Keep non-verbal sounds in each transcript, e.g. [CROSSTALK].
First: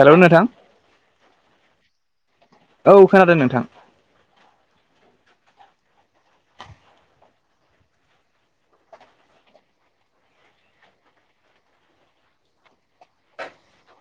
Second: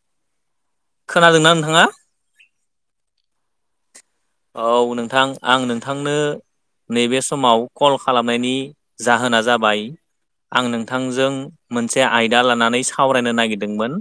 हेल' नोंथां खोनादोंना नोंथाङा? औ खोनादों नोंथां औ नोंथां आं नोंथांनो नैबे समाव कल खालामनायनि जाहोना जाबाय आं नोंथांजों मोनसे आयदा लानानै सावरायनो नागिरदोंमोन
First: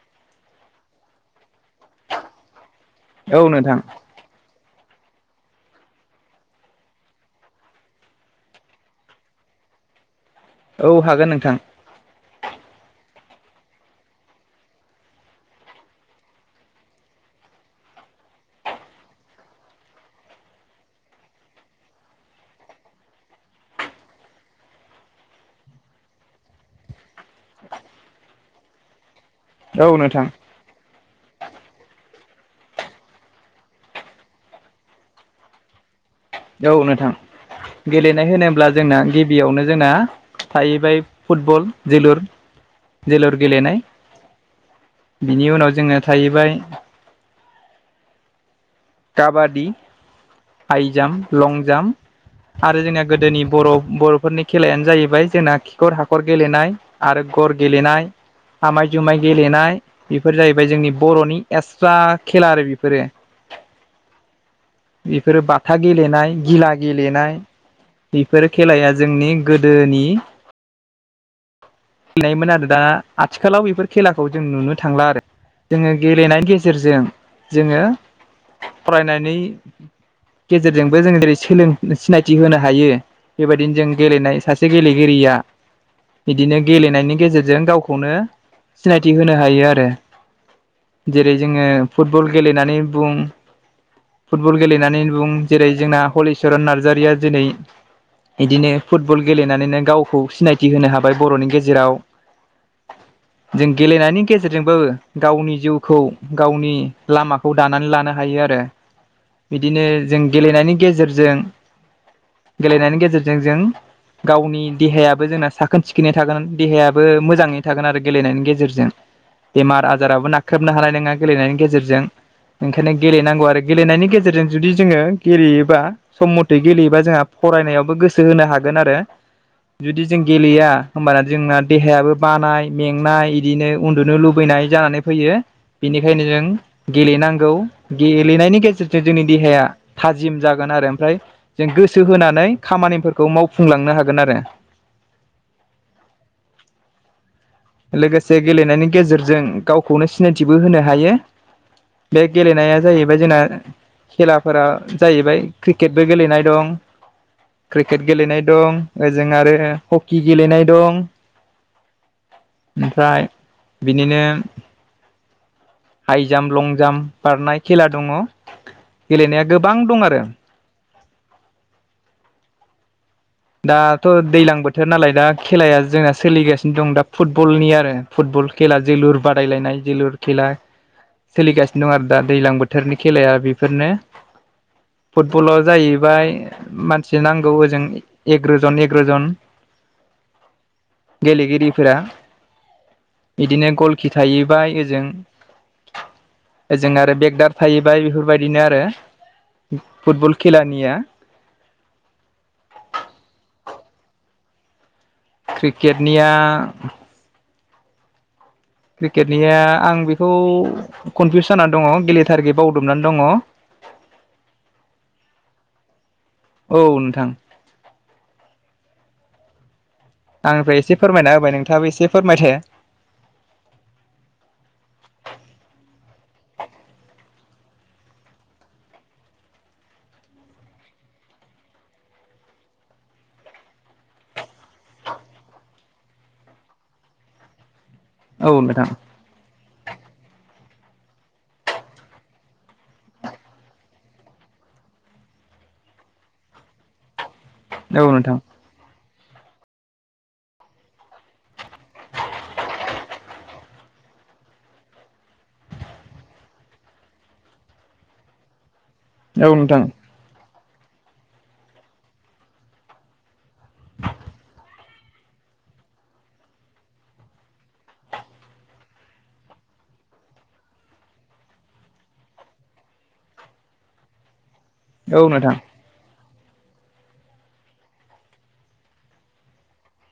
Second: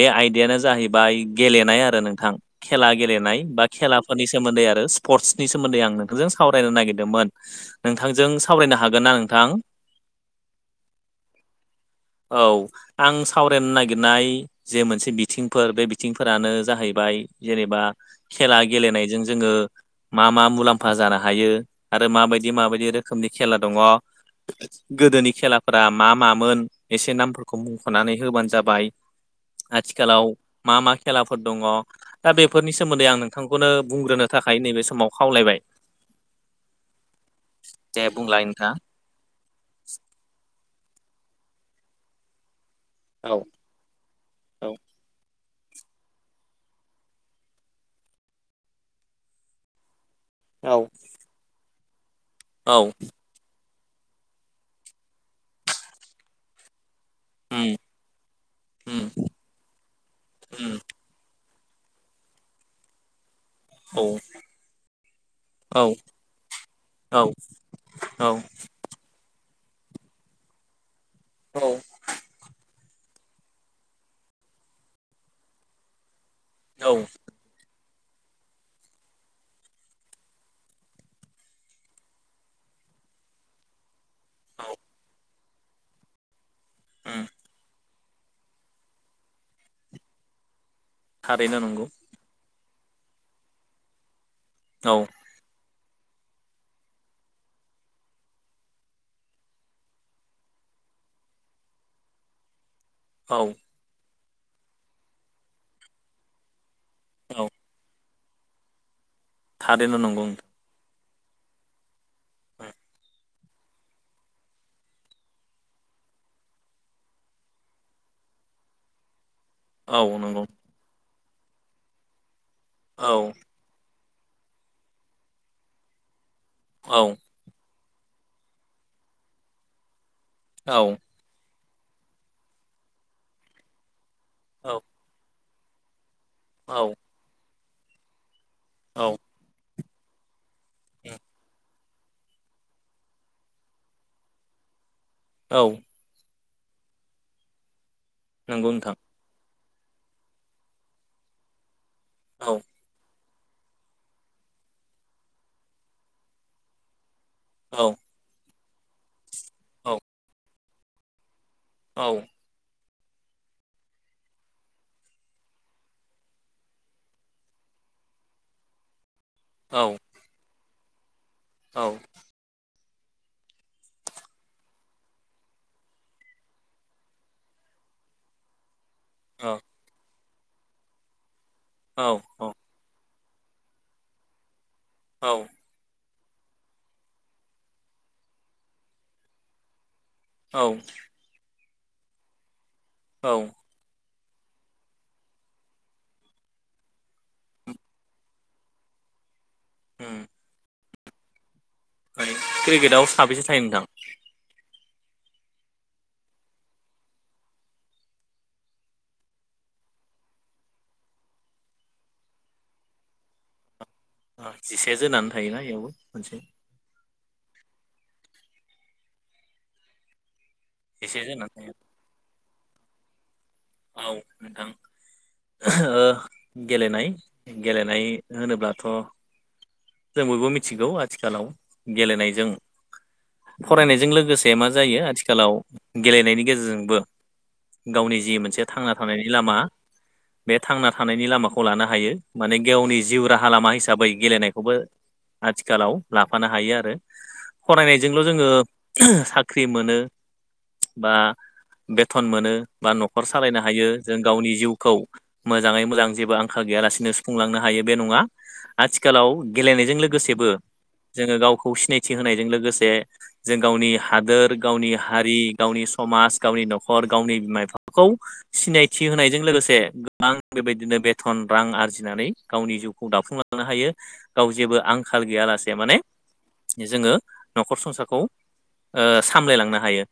बे आयदायानो जाहैबाय गेलेनाय आरो नोंथां खेला औ गेलेनाय बा नोंथां खेलाफोरनि सोमोन्दै आरो स्पर्ट्सनि सोमोन्दै आं नोंखौजों सावरायनो नागिरदोंमोन। नोंथांजों सावरायनो हागोन ना नोंथां? औ हागोन नोंथां। औ आं सावरायनो नागिरनाय जे मोनसे बिथिंफोर बे बिथिंफोरानो जाहैबाय जेनेबा खेला गेलेनायजों जोङो मा मा मुलाम्फा जानो हायो आरो माबायदि माबायदि रोखोमनि खेला दङ गोदोनि खेलाफोरा मा मामोन? एसे नामफोरखौ मुंख'नानै होबानो जाबाय। औ नोंथां आथिखालाव मा मा खेलाफोर दङ दा बेफोरनि सोमोन्दै आं नोंथांखौनो बुंग्रोनो थाखाय नैबे समाव खावलायबाय। औ नोंथां दे गेलेनाय बुंलाय होनोब्ला नोंथाङा जोंना गिबियावनो जोंना थाहैबाय फुटबल जोलुर जोलुर औ गेलेनाय। औ बिनि उनाव जोङो थाहैबाय काबादि, औ हाइ जामप, लं जाम औ आरो जोंनिना गोदोनि बर' बर'फोरनि खेलायानो जाहैबाय जोंना खिखर हाखर गेलेनाय। आरो ग'र उम गेलेनाय आमाय उम जुमाय गेलेनाय बेफोर जाहैबाय उम जोंनि बर'नि [UNINTELLIGIBLE] खेला आरो बेफोरो औ बिफोरो बाथा औ गेलेनाय गिला गेलेनाय औ खेलाया जोंनि गोदोनि औ गेलेनायमोन आरो दा आथिखालाव बेफोर खेलाखौ जों नुनो थांला आरो जोङो गेलेनायनि गेजेराव औ गेजेरजों जोङो फरायनायनि गेजेरजोंबो जों जेरै सोलों सिनायथि होनो हायो बेबायदिनो जों गेलेनाय औ सासे गेलेगिरिया बिदिनो गेलेनायनि उम गेजेरजों गाव खौनो सिनायथि होनो हायो आरो। जेरै थारैनो जोङो नंगौ फुट बल गेलेनानै बुं फुटबल औ गेलेनानै बुं जेरै जोंना हलिचरन नार्जारिया दिनै बिदिनो फुटबल गेलेनानैनो गावखौ सिनायथि होनो हाबाय बर'नि गेजेराव। औ जों गेलेनायनि गेजेरजोंबो गावनि जिउखौ गावनि औ लामाखौ दानानै लानो हा यो आरो। बिदिनो थारैनो जों नंगौ नोंथां गेलेनायनि गेजेरजों गेलेनायनि गेजेरजों जों गावनि देहायाबो जोंना साखोन सिखोनै थागोन देहायाबो मोजाङै थागोन आरो गेलेनायनि गेजेरजों। [INAUDIBLE] बेमार औ आजाराबो नंगौ नाख्रेबनो हानाय नङा गेलेनायनि गेजेरजों। ओंखायनो औ गेलेनांगौ आरो गेलेनायनि गेजेरजों जुदि जोङो गेलेयोबा सम मथे गेलेयोबा औ जोंहा फरायनायावबो गोसो होनो हागोन आरो जुदि जों गेलेया औ होमबाना जोंना देहायाबो बानाय मेंनाय इदिनो उन्दुनो लुबैनाय औ जानानै फैयो बिनिखायनो जों औ गेलेनांगौ गेलेनायनि गेजेरजों औ जोंनि देहाया थाजिम जागोन आरो ओमफ्राय जों गोसो होनानै खामानिफोरखौ मावफुंलांनो हागोन आरो। औ लोगोसे नंगौ गेलेनायनि नोंथां गेजेरजों गावखौनो सिनायथिबो होनो हायो। बे औ गेलेनाया जाहैबाय जोंना खेलाफोरा जाहैबाय क्रिकेटबो गेलेनाय दं औ क्रिकेट गेलेनाय दं। ओजों आरो औ हकि गेलेनाय दं। औ ओमफ्राय बिदिनो हायजाम लंजाम बारनाय खेला दङ गेलेनाया गोबां औ दं आरो। औ दाथ' दैलां बोथोर नालाय दा खेलाया जोंना सोलिगासिनो दं दा फुटबलनि आरो। फुटबल खेला जोलुर औ बादायलायनाय जोलुर खेला सोलिगासिनो दं आरो औ दा दैलां बो थोरनि खेलाया बेफोरनो फुटबलाव जाहैबाय मानसि नांगौ ओजों एगार'जन एगार'जन। औ गेलेगिरिफोरा औ इदिनो गलकि थाहैबाय ओजों। ओजों आरो [UNINTELLIGIBLE] थाहैबाय बेफोरबायदिनो आरो। उम फुटबल खेलानिया क्रिकेटाव साबेसे थायो नोंथां? क्रिकेटनिया क्रिकेटनिया आं बेखौ कनफ्युस जाना दङ [UNINTELLIGIBLE] [UNINTELLIGIBLE] जोनानै थायोना बेयावबो मोनसे। औ नोंथां। आंनिफ्राय एसे जिसे फोरमायना होबाय जोनानै थायो नोंथाङाबो एसे फोरमायदो। औ नोंथां। [UNINTELLIGIBLE] गेलेनाय गेलेनाय होनोब्लाथ' जों बयबो मिथिगौ आथिखालाव गेलेनायजों फरायनायजों लोगोसे मा जायो आथिखालाव गेलेनायनि गेजेरजोंबो गावनि जि औ मोनसे नोंथां थांना थानायनि लामा बे थांना थानायनि लामाखौ लानो हायो माने गावनि जिउ राहा लामा हिसाबै गेलेनाय खौबो आथिखालाव लाफानो हायो आरो औ फरायनायजोंल' नोंथां जोङो साख्रि मोनो बा बेथन मोनो बा न'खर सालायनो हायो जों गावनि जिउखौ मोजाङै मोजां जेबो आंखाल गैयालासिनो सुफुंलांनो हायो बे नङा आथिखालाव औ नोंथां गेलेनायजों लोगोसेबो जोङो गावखौ सिनायथि होनायजों लोगोसे जों गावनि हादोर, गावनि हारि, गावनि समाज, गावनि न'खर, गावनि बिमा बिफाखौ सिनायथि होनायजों लोगोसे गोबां बेबायदिनो बेथन रां आरजिनानै गावनि जिउखौ दाफुं लां नो हायो गाव जेबो आंखाल औ नोंथां गैयालासे माने जोङो नखर संसारखौ ओ सामलायलांनो हायो।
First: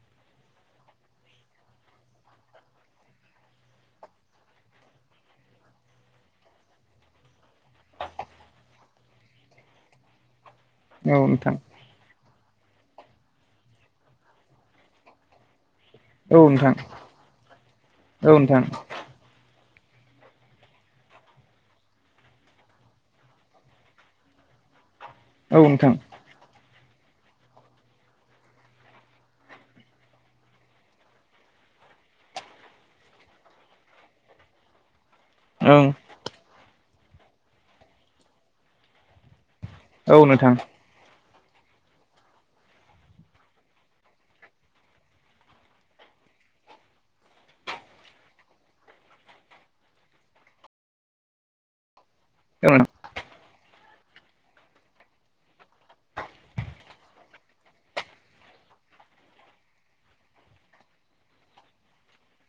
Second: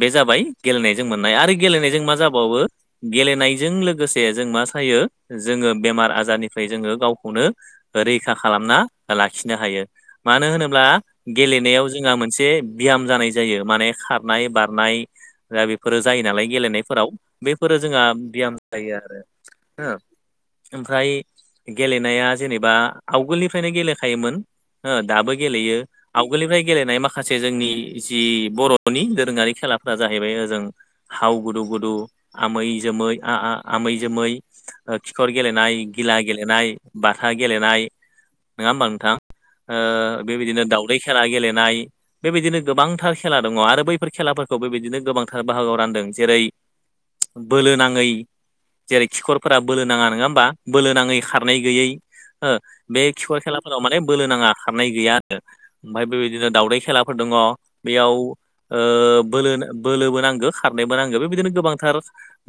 बे जाबाय गेलेनायजों मोननाय आरो गेलेनायजों मा जाबावो गेलेनायजों लोगोसे जों मा सायो जोङो बेमार आजारनिफ्राय जोङो गावखौनो रैखा खालामना लाखिनो हायो मानो होनोब्ला औ नोंथां गेलेनायाव जोंहा मोन मोनसे बियाम जानाय जायो माने खारनाय बारनाय दा बे फोरो जायो औ नालाय नोंथां गेलेनायफोराव बेफोरो जोंहा औ नोंथां औ बियाम नोंथां जायो आरो हो ओमफ्राय गेलेनाया जेनेबा आवगोलनिफ्रायनो गेलेखायोमोन हो दाबो गेलेयो। आवगोलनिफ्राय गेलेनाय माखासे जोंनि जि बर'नि दोरोङारि खेलाफ्रा जाहैबाय ओजों हाव गुदु गुदु आम जोमै आ-आ आमै जोमै ओ खिखर गेलेनाय ओं गिला गेलेनाय बाथा गेलेनाय नङा होमबा नोंथां हो औ नोंथां औ नोंथां बेबायदिनो दावदै खेला गेलेनाय बेबायदिनो गोबांथार खेला दङ आरो बेफोरखौ मेलाफोरखौ बेबायदिनो गोबांथार बाहागोआव रानदों जेरै बोलो नाङै जेरै खिखरफोरा बोलो नाङा नङा होमबा बोलो नाङै खारनै गैयै हो औ बे खिखर खेलाफोराव माने बोलो नाङा खारनाय गैया आरो। ओमफ्राय बेबायदिनो दावउदै खेलाफोर दङ बेयाव ओ बोलो बोलोबो नांगो खारनायबो नांगो बेबायदिनो गोबांथार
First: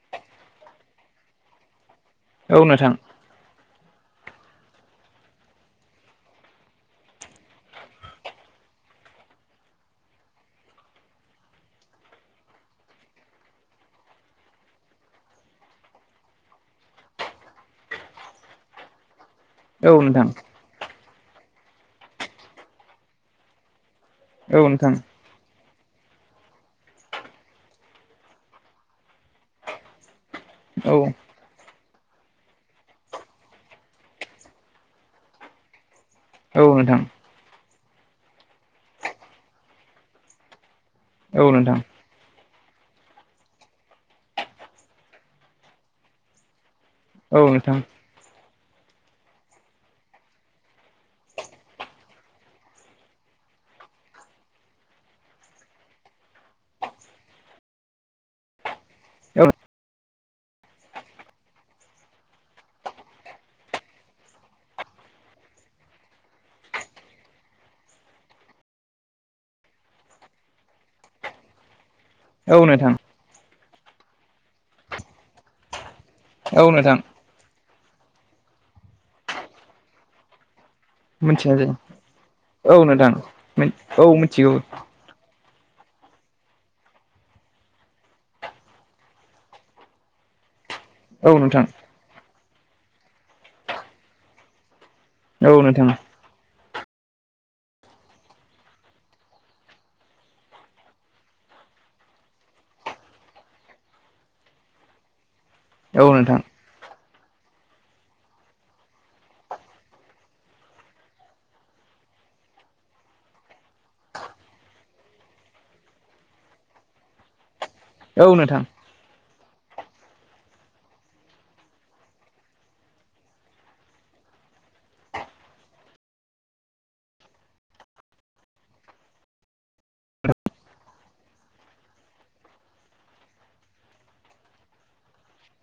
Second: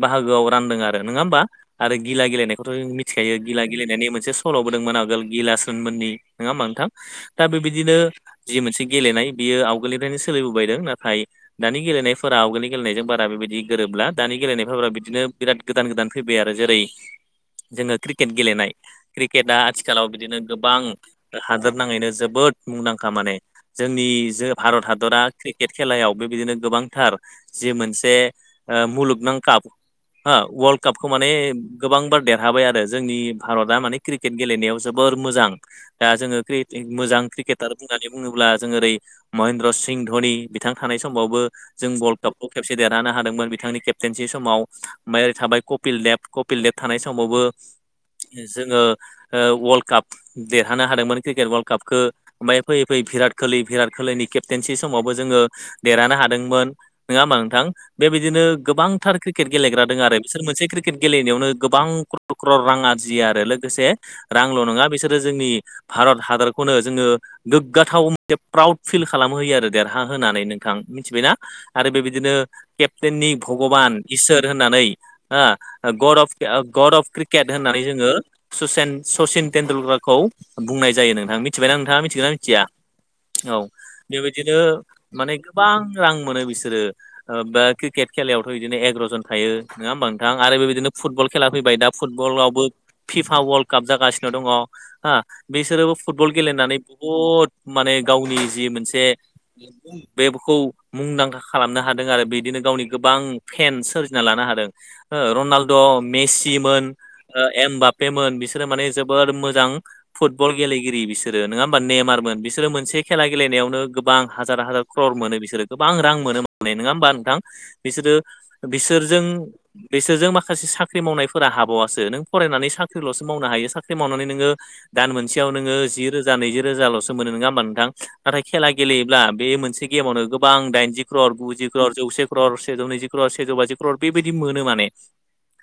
बाहागोआव रानदों आरो नोङा होमबा? आरो गिला नोंथां औ गेलेनायखौथ' जों नोंथां औ मिथिखायो गिला गेलेनायनि मोनसे सल'बोदोंमोन आगोल गिलासोनमोननि नङा होमा नोंथां दा बेबायदिनो जि मोनसे गेलेनाय बियो आवगोलनिनो सोलिबोबायदों नाथाय दानि गेलेनायफोरा आवगोलनि गेलेनायजों बारा बेबायदि गोरोबला दानि गेलेनायफोरफोरा बिदिनो बिराद गोदान गोदान फैबाय आरो जेरै जोङो क्रिकेट गेलेनाय क्रिकेट आ औ आथिखालाव नोंथां बिदिनो गोबां हादोरनाङैनो जोबोद मुंदांखा माने जोंनि जो भारत हादरा क्रिकेट खेलायाव बेबायदिनो गोबांथार जि मोनसे मुलुगनां काप हो वाल कापखौ माने गोबां बार देरहाबाय आरो जोंनि भारता माने क्रिकेट गेलेनायाव जोबोर मोजां दा जोङो मोजां क्रिकेट बुंनानै बुङोब्ला जों ओरै महेन्द्र सिं धनि बिथां थानाय समावबो औ नोंथां जों बल खौ खबसे देरहानो हादोंमोन बिथांनि केप्टेनसि समाव ओमफ्राय ओरै थाय कपिल देब कपिल देब थानाय समाव औ नोंथां समावबो जोङो ओ वर्ल्ड काप देरहानो हादोंमोन क्रिकेट ववर्ल्ड कापखो ओमफफ्राय फैयैयै बिराट कलि भिराट कलिनि केप्टेनसि समावबो जोङो देरहानो हादोंमोन। नङा होमा नोंथां बेबायदिनो गोबांथार क्रिकेट औ गेलेग्राादों आरो बिसोर मोनसे क्रिकेट क्रिकेट गेलेनायावनो गोबां क्रर क्रर रां आरजिया आरो लोगोसे रांल' नङा बिसोरो जोंनि भारत हादरखौनो जोङो गोग्गाथाव मोनसे प्राउड फिल खालाम होयो आरो देरहा होनानै नोंथां मिथिबायना आरो बेबायदिनो औ नोंथां केप्टेननि भगबान इसोर होननानै हो गरब औ गड नोंथां अफ क्रिकेट होननानै जोङो सचेन सचिन टेेनन्दुलकारखौ बुंनाय जायो नोंथां मिथिनाय जायो मिथिबायना नोंथाङा मिथिगौ ना मिथिया औ नोंथां औ औ मिथिगौ बेबायदिनो माने गोबां रां मोनो बिसोरो बा क्रिकेट खेलायावथ' बिदिनो एगार'जन थायो नोङा होमबा नोंथां आरो बेबायदिनो फुटबल औ खेला नोंथां फैबाय दा फुटबलावबो फिफा वाल्ड काप जागासिनो दङ हो औ नोंथां बेसोरोबो फुटबल गेलेनानै बहुद माने गावनि जि मोनसे बेबखौ मुंदांखा खालामनो हादों आरो बिदिनो गावनि गोबां फेनस सोरजिना लानो हादों। हो रनालद' औ नोंथां मेसिमोन ओ एम बापेमोन बिसोर बिसोर माने जोबोर मोजां फुटबल गेलेगिरि बिसोरो नङा होमबा नेमारमोन बिसोरो मोनसे खेला गेलेनायावनो गोबां हाजार हाजार क्रर मोनो बिसोरो गोबां रां मोनो माले नङा होमबा नोंथां बिसोरो औ नोंथां बिसोरजों बिसोरजों माखासे साख्रि मावनायफोरा हाबावासो नों फरायनानै साख्रिल'सो मावनो हायो साख्रि मावनानै नोङो दान मोनसेयाव नोङो जि रोजा नैजि रोजाल'सो मोनो नङा होमबा नोंथां नाथाय खेला गेलेयोब्ला बे मोनसे गेमावनो गोबां दाइनजि क्रर गुजि क्र' जौसे क्रर सेजौ नैजि क्रर सेजौ बाजि क्रर बेबायदि मोनो माने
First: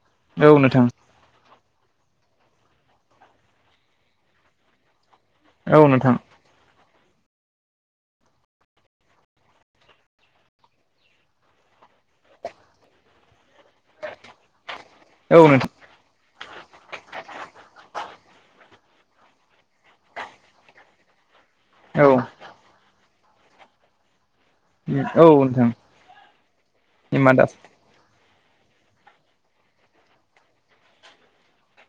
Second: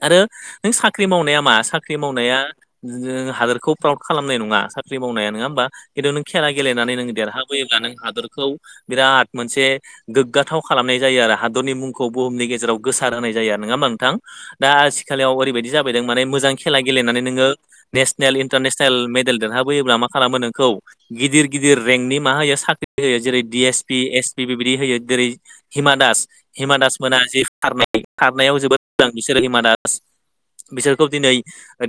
आरो औ नों नोंथां साख्रि मावनाया मा? साख्रि मावनाया जों हादोरखौ फ्राउद खालामनाय नङा साख्रि मावनाया नङा होमबा। औ नोंथां खिनथु खेला गेलेनानै नों देरहाबोयोब्ला नों हादरखौ बिराद मोनसे गोग्गाथाव खालामनाय जायो आरो हादरनि मुंखौ बुहुमनि गेजेराव गोसार होनाय जायो आरो नङाोमा नोंथां। दा आथिखालियाव औ नोंथां ओरैबायदि जाबायदों माने मोजां खेला गेलेनानै नोङो नेसनेल इन्टारनेसनेल मेडेल देरहाबोयोब्ला मा खालामो नोंखौ गिदिर गिदिर रेंकनि औ मा होयो साख्रि होयो। जेरै- D S P, S B बे बायदि होयो। औ जेरै- नोंथां हिमा दास हिमा दास मोना हिमा जि दास खारनाय खारनायाव जोबोद मोजां बिसोरो हिमा दास बिसोरखौ दिनै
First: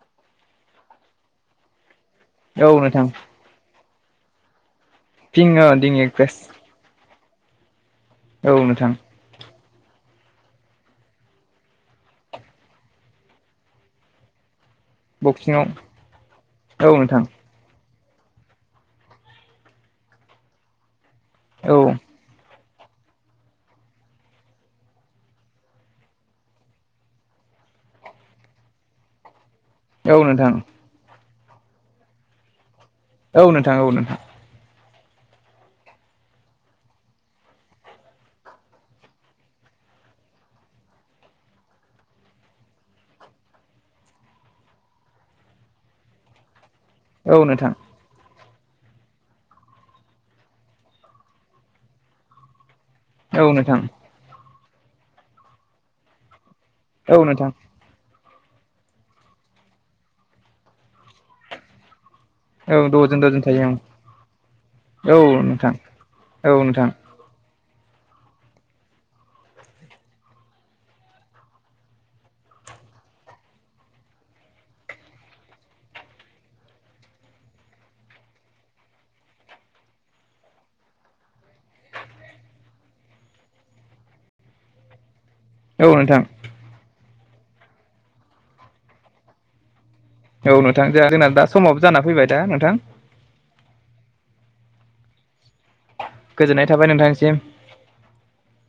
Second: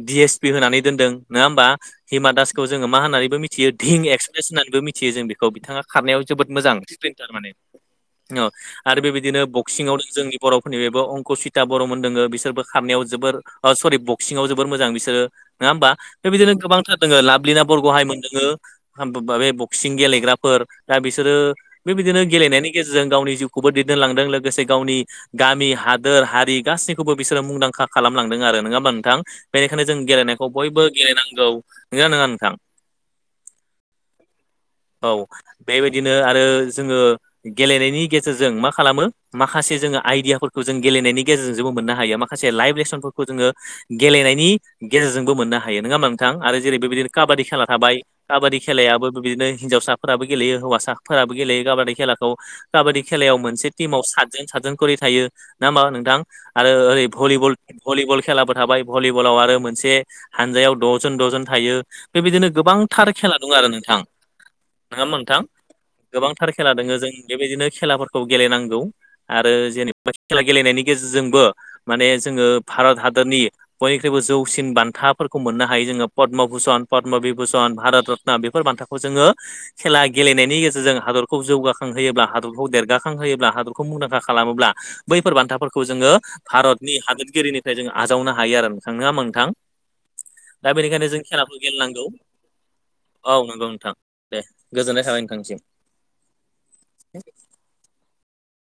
बि एस पि होनानै दोनदों नङा होमबा। हिमा दासखौ औ जोङो मा नोंथां होननानैबो मिथियो दिहिं एक्सप्रेस होननानैबो मिथि मिथियो जों बिखौ। पिं बिथाङा दिं खारनायाव एक्ट्रेस जोबोद मोजां स्टार माने औ आरो बे बायदिनो सिङाव जोंनि बर'फोरनि बेबो अंकसिता बर'मोन दोङो बिसोरबो खारनायाव जोबोर सरि ब सिङाव जोबोर मोजां बिसोरो बक्सिंआव नङा होमबा बे बायदिनो गोबांथार औ दङ नोंथां लाभलिना बरग'हाय मोन दङो। बे बक्सिं गेलेग्राफोर दा बिसोरो औ बेबायदिनो गेलेनायनि गेजेरजों गावनि जिउखौबो दैदेनलांदों। लोगोसे गावनि गामि, हादोर, हारि गासैखौबो बिसोरो मुंदांखा खालामलांदों आरो नङा होनबा नोंथां। बेनिखायनो जों औ गेलेनायखौ नोंथां बयबो गेलेनांगौ नजा नङा नोंथां। औ नोंथां औ नोंथां। औ बे बायदिनो आरो जोङो। गेलेनायनि गेजेरजों मा खालामो। माखासे जोङो आइदियाफोरखौ जों गेलेनायनि गेजेरजों जेबो मोननो हायो। माखासे माखासे लाइभ लेसनफोरखौ जोङो गेलेनायनि गेजेरजोंबो मोननो हायो नोङा होमबा नोंथां आरो जेरै बे बायदिनो काबादि औ खेला नोंथां थाबाय। काबादि खेलायाबो बिदिनो हिन्जावसाफोराबो गेलेयो हौवासाफोराबो गेलेयो काबादि खेलाखौ काबादि खेलायाव औ मोनसे नोंथां टिमाव सातजन सातजन खरि थायो नङा होमबा नोंथां। आरो ओरै औ नोंथां भलिबल-भलिबल खेलाबो थाबाय भलिबलाव आरो मोनसे हानजायाव द'जन द'जन थायो। बे बायदिनो औ गोबांथार द'जोन खेला द'जोन दङ आरो थायो नोंथां नङा होनबा नोंथां गोबांथार औ खेला नोंथां दङो। जों बे बायदिनो खेलाफोरखौ गेलेनांगौ आरो जेनेबा खेला गेलेनायनि गेजेरजोंबो माने जोङो भारत हादरनि बयनिख्रुइबो जौ सिन बान्थाफोरखौ मोननो हायो जोङो पदम भुसन पद्म बिभुसन भारत रत्न बेफोर बान्थाखौ जोङो खेला गेलेनायनि गेजेरजों हादरखौ जौगाखांहोयोब्ला हादरखौ देरगाखांहोयोब्ला हादरखौ मुंदांखा खालामोब्ला बैफोर बान्था फोरखौ औ जोङो नोंथां औ नोंथां भारतनि हादोरगिरिनिफ्राय जोङो आजावनो हायो आरो नोंथां नङा नोंथां। दा बेनिखायनो जोंहा जों जोंना दा खेलाखौ समावबो जाना गेलेनांगौ। फैबाय दा नोंथां औ नोंगौ नोंथां दे गोजोननाय थाबाय नोंथांनिसिम। गोजोननाय थाबाय नोंथांनिसिम।